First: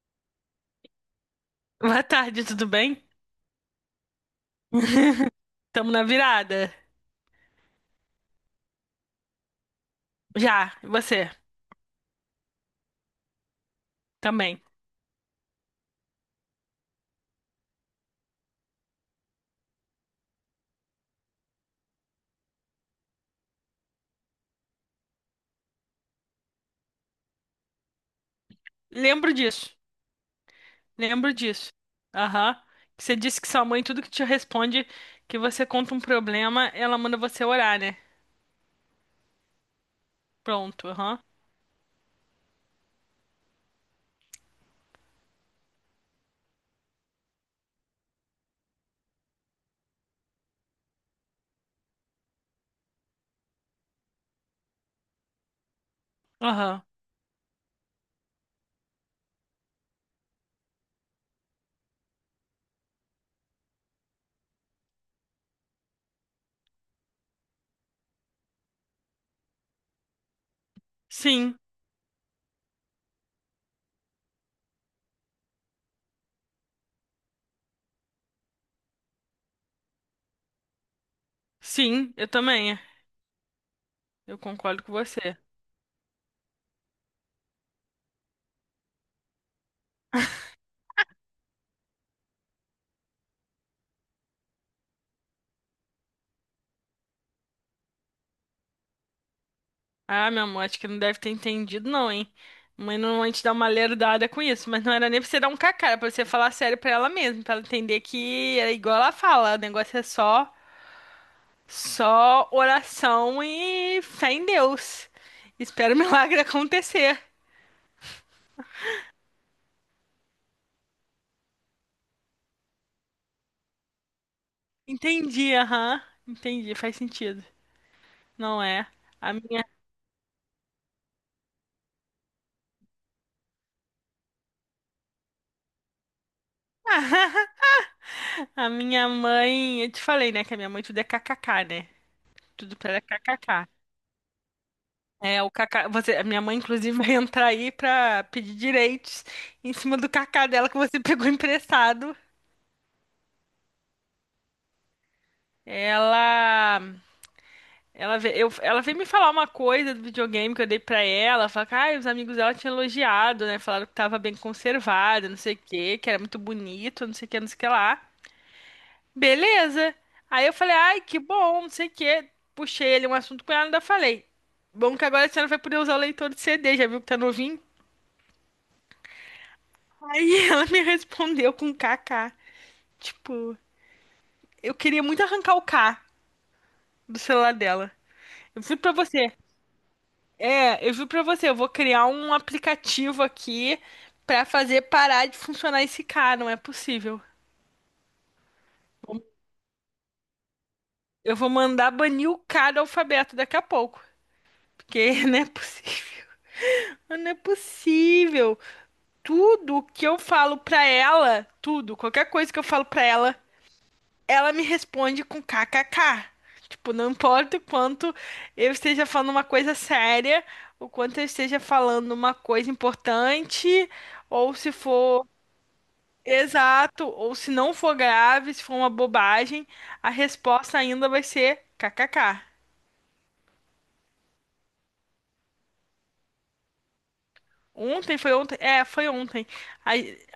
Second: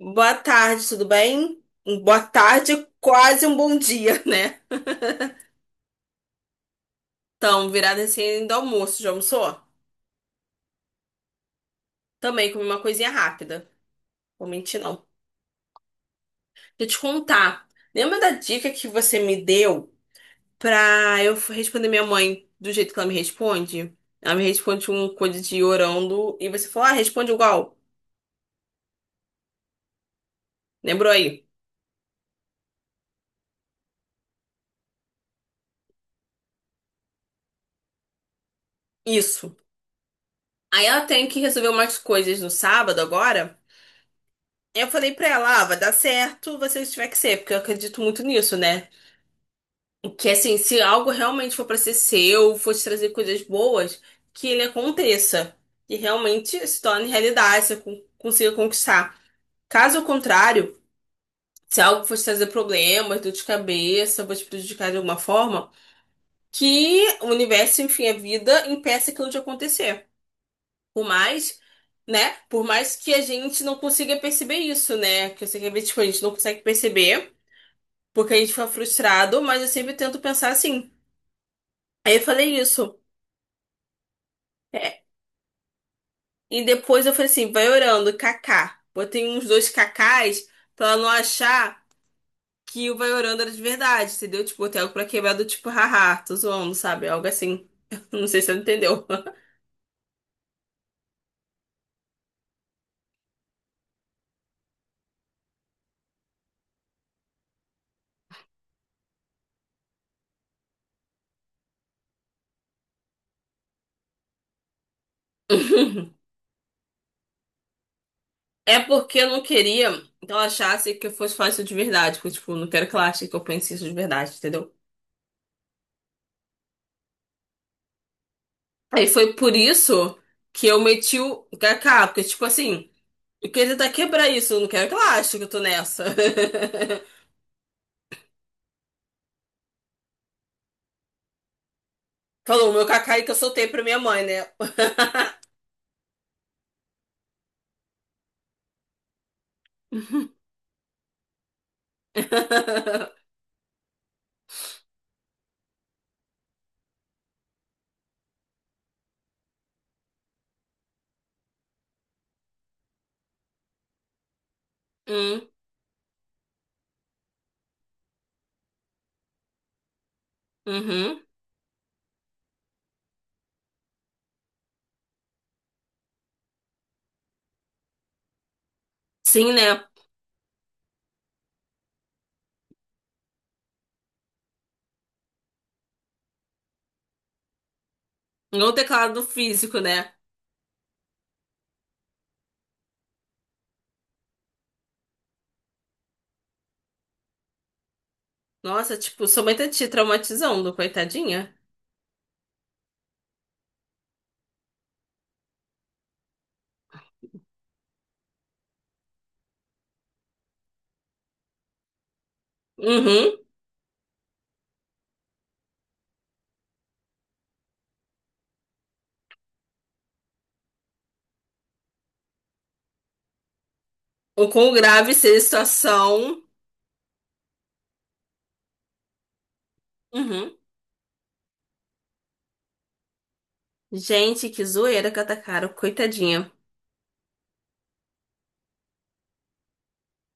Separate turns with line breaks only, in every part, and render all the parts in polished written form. Boa tarde, tudo bem?
Boa
Boa
tarde, tudo
tarde,
bem?
quase um bom dia, né?
Tamo na virada.
Então, virada assim do almoço, já almoçou?
Já, e você
Também comi uma coisinha rápida. Vou
também.
mentir, não. Deixa eu te contar. Lembra da dica que você me deu pra eu responder minha mãe do jeito que ela me responde? Ela me responde um coisa de orando e você falou, ah, responde igual.
Lembro disso.
Lembrou
Lembro
aí?
disso. Aham. Você disse que sua mãe, tudo que te responde, que você conta um problema, ela manda você orar, né?
Isso. Aí
Pronto,
ela
aham.
tem que resolver umas coisas no sábado agora. Eu falei pra ela, ah, vai dar certo, você tiver que ser, porque eu acredito muito nisso, né? Que assim, se algo realmente for pra ser seu, for te trazer coisas boas, que ele aconteça. E realmente se
Aham.
torne realidade, você consiga conquistar. Caso contrário, se algo for te trazer problemas, dor de cabeça, for te prejudicar de alguma forma, que o universo, enfim, a vida, impeça aquilo de acontecer. Por mais,
Sim,
né? Por mais que a gente não consiga perceber isso, né? Que eu sei que às vezes, tipo, a gente não consegue perceber, porque a gente fica frustrado, mas eu sempre tento pensar assim.
sim,
Aí eu
eu
falei
também.
isso.
Eu concordo com você.
E depois eu falei assim, vai orando, Kaká. Botei uns dois Kakás pra ela não achar que o vai orando era de verdade, entendeu? Tipo, botei algo pra quebrar do tipo, haha, tô zoando, sabe? Algo assim. Não sei se você entendeu.
Ah, meu amor, acho que não deve ter entendido, não, hein? Mãe normalmente dá uma lerdada com isso, mas não era nem pra você dar um cacá, era pra você falar sério pra ela mesmo, pra ela entender que é igual ela fala, o negócio é só. Só oração e fé em Deus. Espero o milagre acontecer.
É porque eu não queria que ela achasse que eu fosse falar isso de verdade. Porque, tipo, eu não quero que ela ache que eu pense isso de verdade, entendeu?
Entendi, aham. Entendi, faz sentido. Não é?
Aí
A
foi por
minha,
isso que eu meti o Kaká, porque, tipo assim, eu queria tentar quebrar isso, eu não quero que ela ache que eu tô nessa.
a minha mãe, eu te falei, né, que a minha mãe tudo é kkk, né?
Falou o
Tudo
meu
pra ela é
Kaká aí que eu soltei
kkk.
pra minha mãe, né?
É, o kkk, você, a minha mãe inclusive vai entrar aí pra pedir direitos em cima do kkk dela que você pegou emprestado. Ela ela veio me falar uma coisa do videogame que eu dei pra ela. Falar que ah, os amigos dela tinham elogiado, né? Falaram que tava bem conservado, não
Hum,
sei o quê, que era muito bonito, não sei o que, não sei o que lá. Beleza. Aí eu falei, ai, que
uhum.
bom, não sei o quê. Puxei ele um assunto com ela e ainda falei. Bom que agora a senhora vai poder usar o leitor de CD, já viu que tá novinho?
Sim, né?
Aí ela me respondeu com KK. Tipo, eu queria muito arrancar o K do celular dela. Eu
Não o
fui pra
teclado
você.
físico, né?
É, eu juro pra você, eu vou criar um aplicativo aqui pra fazer parar de funcionar esse cara, não é possível.
Nossa, tipo, sua mãe tá te traumatizando,
Eu vou
coitadinha.
mandar banir o cara do alfabeto daqui a pouco, porque não é possível. Não é possível. Tudo que eu falo pra ela, tudo, qualquer coisa que eu falo pra ela,
Uhum.
ela me responde com kkk. Tipo, não importa o quanto eu esteja falando uma coisa séria, o quanto eu esteja falando uma coisa importante,
O
ou
quão
se
grave
for.
seja a situação.
Exato, ou se não for grave, se for uma bobagem, a
Uhum.
resposta ainda vai ser kkk.
Gente, que zoeira que atacaram, coitadinha.
Ontem foi ontem, é, foi ontem. A,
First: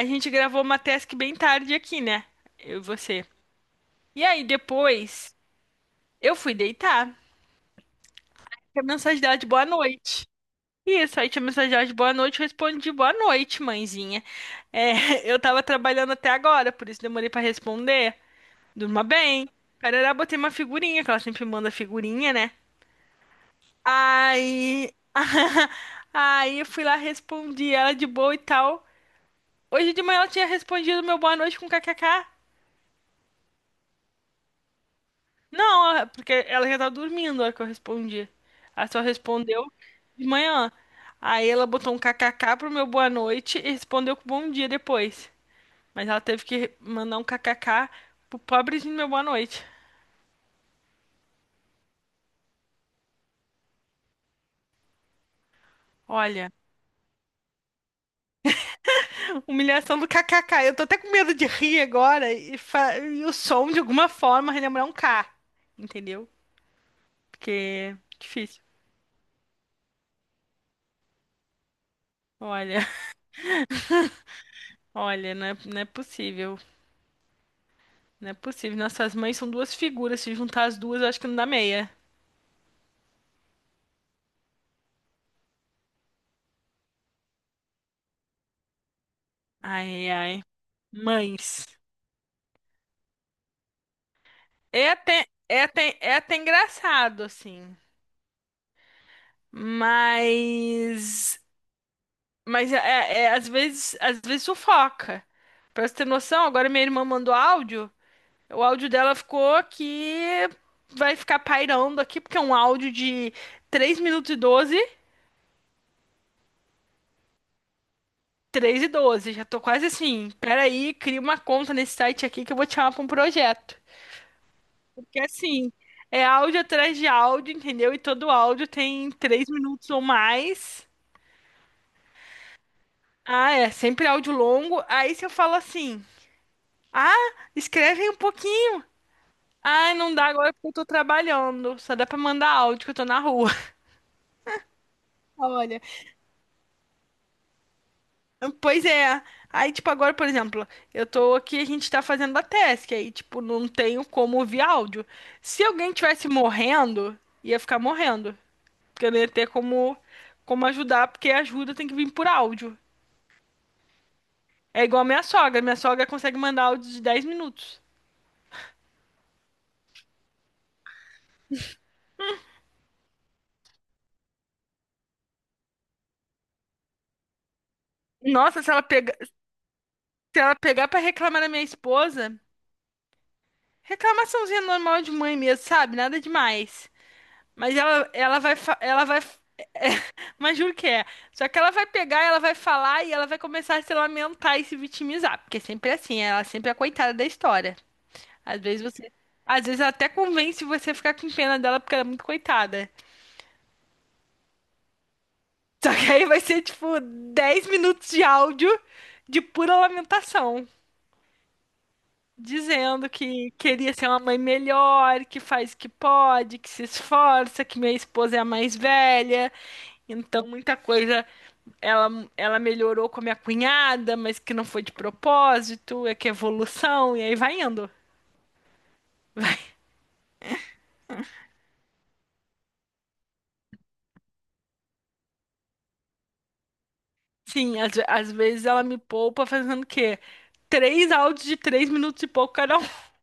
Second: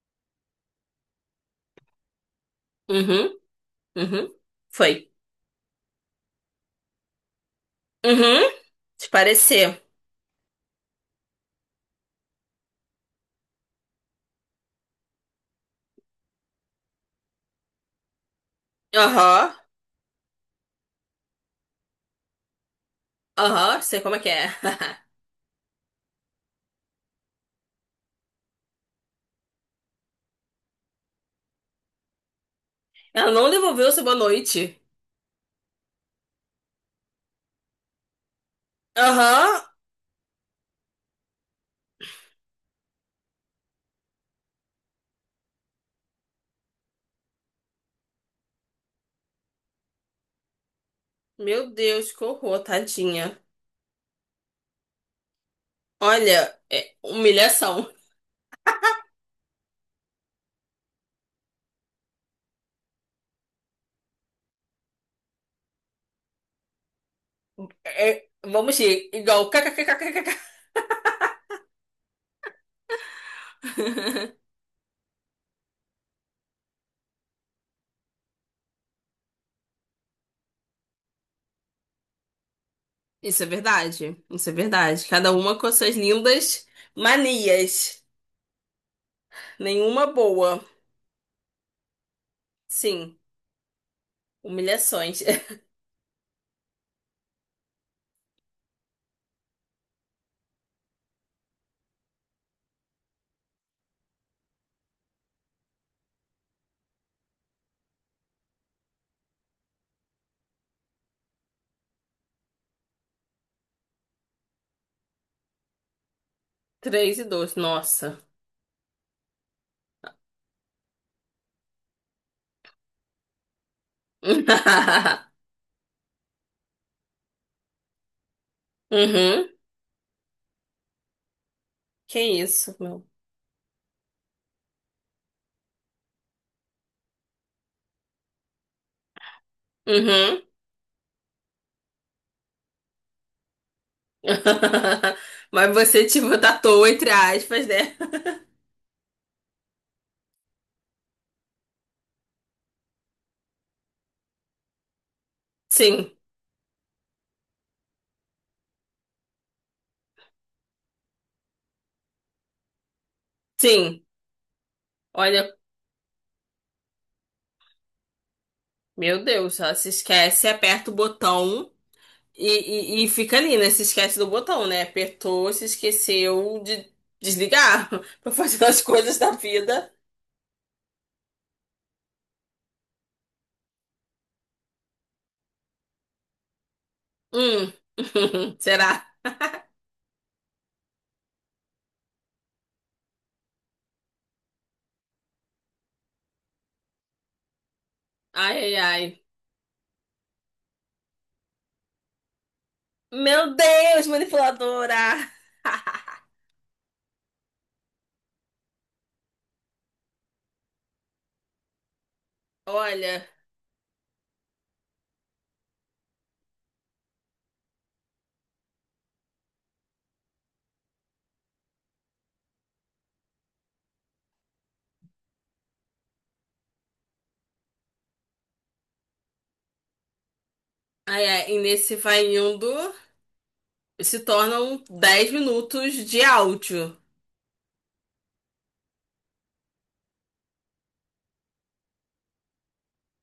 a gente gravou uma task bem tarde aqui, né? Eu e você.
Uhum,
E
uhum.
aí
Foi.
depois eu fui deitar.
Uhum.
Tinha
Te
mensagem dela de boa
parecer.
noite. Isso, aí tinha mensagem dela de boa noite, eu respondi boa noite, mãezinha. É, eu tava trabalhando até agora, por isso demorei pra responder. Durma bem.
Aham,
Carará, botei uma figurinha, que ela sempre manda figurinha, né?
aham, sei como é que é.
Aí, aí eu fui lá, respondi ela de boa e tal. Hoje de manhã ela tinha respondido meu boa noite com kkk.
Ela não devolveu sua boa noite.
Não, é porque ela já tava dormindo na hora que eu respondi. Ela só
Aham.
respondeu de manhã. Aí ela botou um kkk pro meu boa noite e respondeu com bom dia depois. Mas ela teve que mandar um kkk pro pobrezinho do meu boa noite.
Meu Deus, que horror, tadinha.
Olha,
Olha, é humilhação.
humilhação do kkk. Eu tô até com medo de rir agora e o som de alguma forma relembrar um K, entendeu? Porque é
É,
difícil.
vamos ir, igual kkkkk.
Olha, olha, não é, não é possível. Não é possível. Nossas mães são duas figuras. Se juntar as duas, eu acho que não dá meia.
Isso é verdade. Isso é verdade. Cada uma com suas lindas manias. Nenhuma
Ai, ai.
boa.
Mães.
Sim,
É
humilhações.
até, é até, é até engraçado, assim. Mas. Mas às vezes sufoca. Pra você ter noção, agora minha irmã mandou áudio. O áudio dela ficou que vai ficar pairando aqui, porque é um áudio de 3 minutos e 12
Três e dois. Nossa.
3 e 12 já tô quase assim. Peraí, cria uma conta nesse site aqui que eu vou te chamar pra um projeto. Porque assim, é áudio atrás de áudio, entendeu? E todo áudio tem
Uhum.
3 minutos ou mais.
Que isso, meu.
Ah, é, sempre áudio longo. Aí se eu falo assim, ah, escreve aí um pouquinho. Ah, não dá
Uhum.
agora porque eu tô trabalhando. Só dá pra mandar áudio que eu tô na rua.
Mas
Olha.
você, tipo, tatuou entre aspas, né?
Pois é. Aí, tipo, agora, por exemplo, eu tô aqui, a gente tá fazendo a task, aí, tipo, não tenho como ouvir áudio. Se alguém
Sim,
tivesse morrendo, ia ficar morrendo. Porque eu não ia ter como ajudar, porque a ajuda tem que vir por áudio.
sim.
É igual a minha
Olha,
sogra. Minha sogra consegue mandar áudio de 10 minutos.
meu Deus, ela se esquece, aperta o botão. E fica ali, né? Se esquece do botão, né? Apertou, se esqueceu de desligar pra
Nossa,
fazer as coisas da vida.
se ela pegar pra reclamar da minha esposa, reclamaçãozinha normal de mãe mesmo, sabe? Nada demais.
Hum.
Mas ela, ela vai, fa- ela
Será?
vai, mas juro que é. Só que ela vai pegar, ela vai falar e ela vai começar a se lamentar e se vitimizar, porque sempre é assim, ela sempre é a coitada da história.
Ai,
Às
ai,
vezes você,
ai.
às vezes ela até convence você a ficar com pena dela porque ela é muito coitada.
Meu Deus, manipuladora!
Só que aí vai ser tipo 10 minutos de áudio de pura lamentação, dizendo
Olha,
que queria ser uma mãe melhor, que faz o que pode, que se esforça, que minha esposa é a mais velha, então muita coisa ela, ela melhorou com a minha cunhada, mas que não foi de propósito, é que é evolução, e aí vai indo. Vai.
ai, ai, e nesse vai indo, se tornam 10 minutos de áudio.
Sim, às vezes ela me poupa fazendo o quê? Três áudios de 3 minutos e pouco cada um.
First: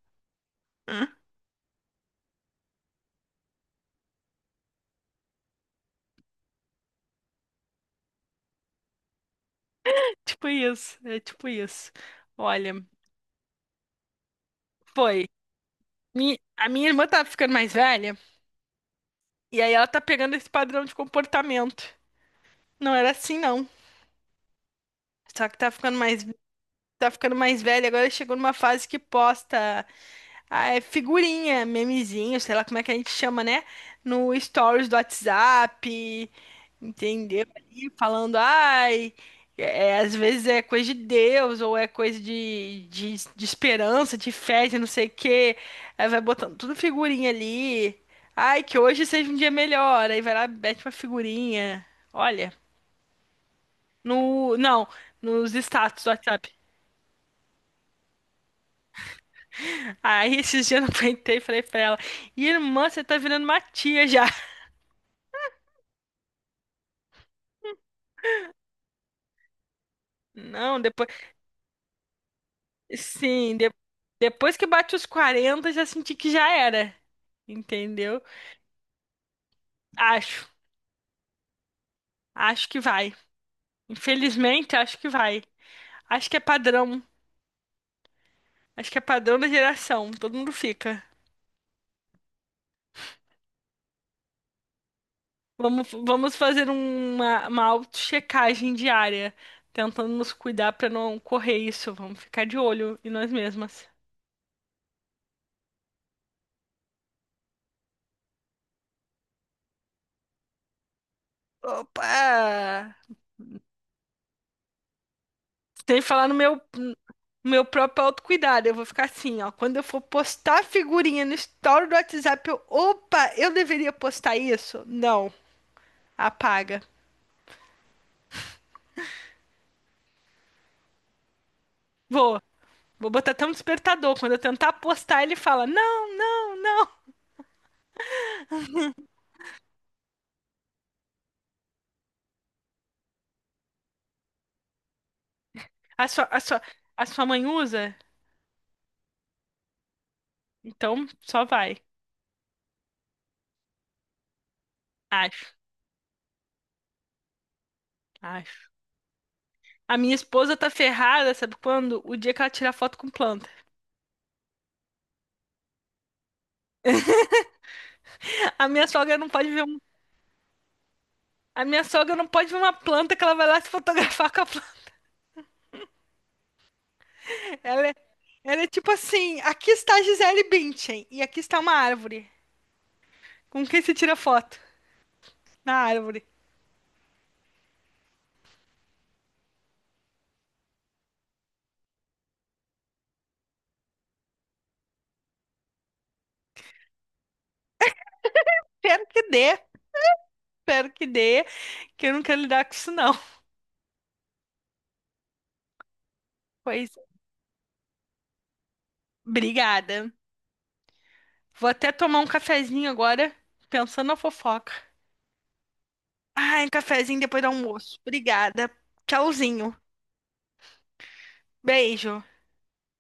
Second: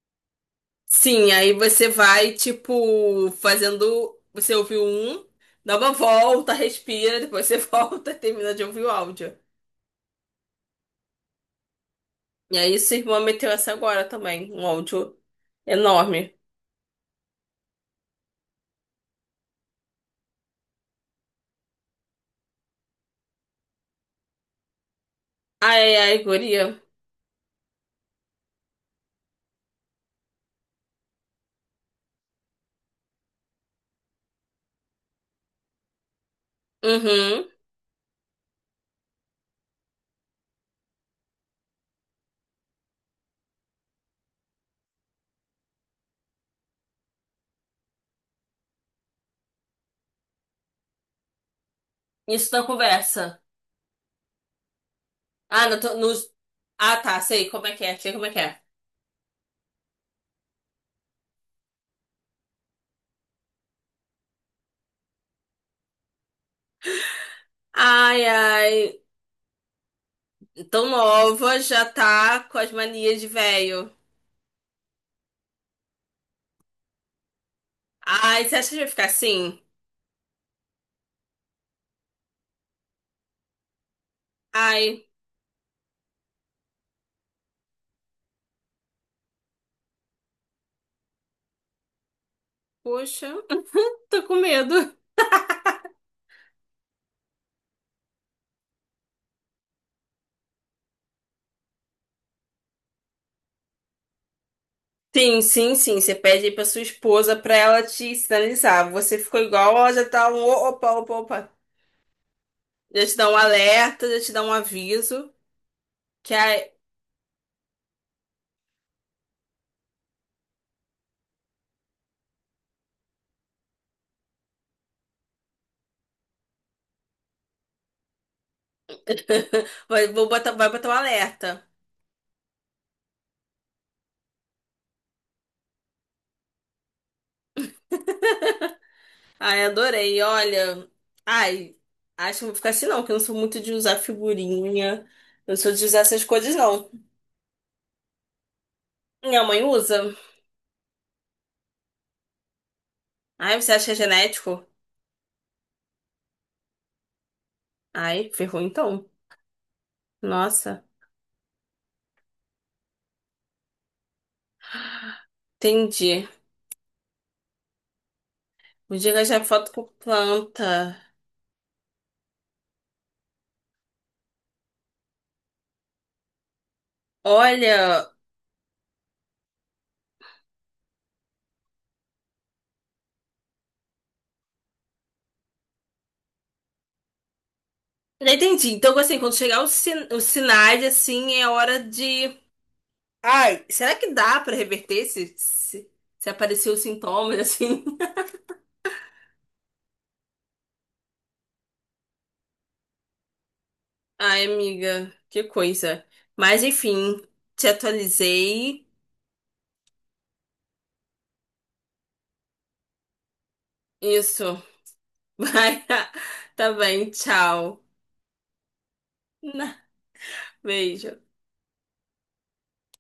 Sim, aí você vai, tipo, fazendo. Você ouviu um, dá uma volta, respira, depois você volta e termina de ouvir o áudio.
Tipo isso, é tipo isso.
E
Olha,
aí, sua irmã meteu essa agora também, um áudio
foi.
enorme.
A minha irmã tá ficando mais velha, e aí ela tá pegando esse padrão de comportamento. Não era assim, não. Só que
Ai, ai, ai, guria.
tá ficando mais velha, agora chegou numa fase que posta. Ah, é figurinha, memezinho, sei lá como é que a gente chama, né? No stories do WhatsApp, entendeu?
Uhum.
Ali falando, ai, é, é, às vezes é coisa de Deus, ou é coisa de esperança, de fé, de não sei o quê. Aí vai botando tudo figurinha ali. Ai, que hoje seja um dia melhor. Aí vai lá, mete uma figurinha.
Isso
Olha,
na conversa.
no, não, nos
Ah, no,
status do
nos...
WhatsApp.
ah, tá, sei como é que é, sei como é que é.
Aí esses dias eu não aguentei e falei pra ela, irmã, você tá virando uma tia já.
Ai, ai,
Não,
tão
depois.
nova, já tá com as manias de
Sim,
velho.
depois que bate os 40 já senti que já era. Entendeu?
Ai, você acha que vai ficar assim?
Acho. Acho que vai. Infelizmente, acho
Ai,
que vai. Acho que é padrão. Acho que é padrão da geração. Todo mundo fica.
poxa, tô com medo.
Vamos fazer uma auto-checagem diária. Tentando nos cuidar para não correr isso. Vamos ficar de olho em nós mesmas.
Sim, sim, sim, você pede aí pra sua esposa pra ela te sinalizar. Você ficou igual, ela já tá um opa, opa, opa.
Opa!
Já te dá um alerta, já te dá um aviso.
Sem falar
Que
no
ai,
meu Meu próprio autocuidado. Eu vou ficar assim, ó. Quando eu for postar figurinha no story do WhatsApp, eu, opa, eu deveria postar isso? Não. Apaga.
vai, vou botar, vai botar um alerta.
Vou. Vou botar até um despertador. Quando eu tentar postar, ele fala: não, não.
Ai, adorei. Olha, ai, acho que não vou ficar assim não, que eu não sou muito de usar figurinha. Eu não sou de usar
A
essas
sua, a
coisas,
sua,
não.
a sua mãe usa?
Minha mãe usa.
Então só vai.
Ai, você acha que é genético?
Acho,
Ai, ferrou
acho.
então.
A minha esposa tá
Nossa,
ferrada, sabe quando? O dia que ela tira foto com planta.
entendi.
A minha
Podia
sogra não
gastar
pode ver
foto
um,
com planta.
a minha sogra não pode ver uma planta que ela vai lá se fotografar com a planta. Ela é,
Olha,
ela é tipo assim: aqui está Gisele Bündchen e aqui está uma árvore. Com quem se tira foto? Na árvore.
já entendi. Então, assim, quando chegar os, sin os sinais, assim, é hora de. Ai, será que dá pra reverter se aparecer os sintomas, assim?
Espero que dê, espero que dê, que eu não quero lidar com isso, não.
Ai, amiga, que coisa. Mas
Pois,
enfim, te atualizei.
obrigada. Vou até tomar um cafezinho agora, pensando na
Isso.
fofoca.
Vai.
Ai, um
Tá bem,
cafezinho depois do
tchau.
almoço. Obrigada. Tchauzinho.
Beijo.
Beijo.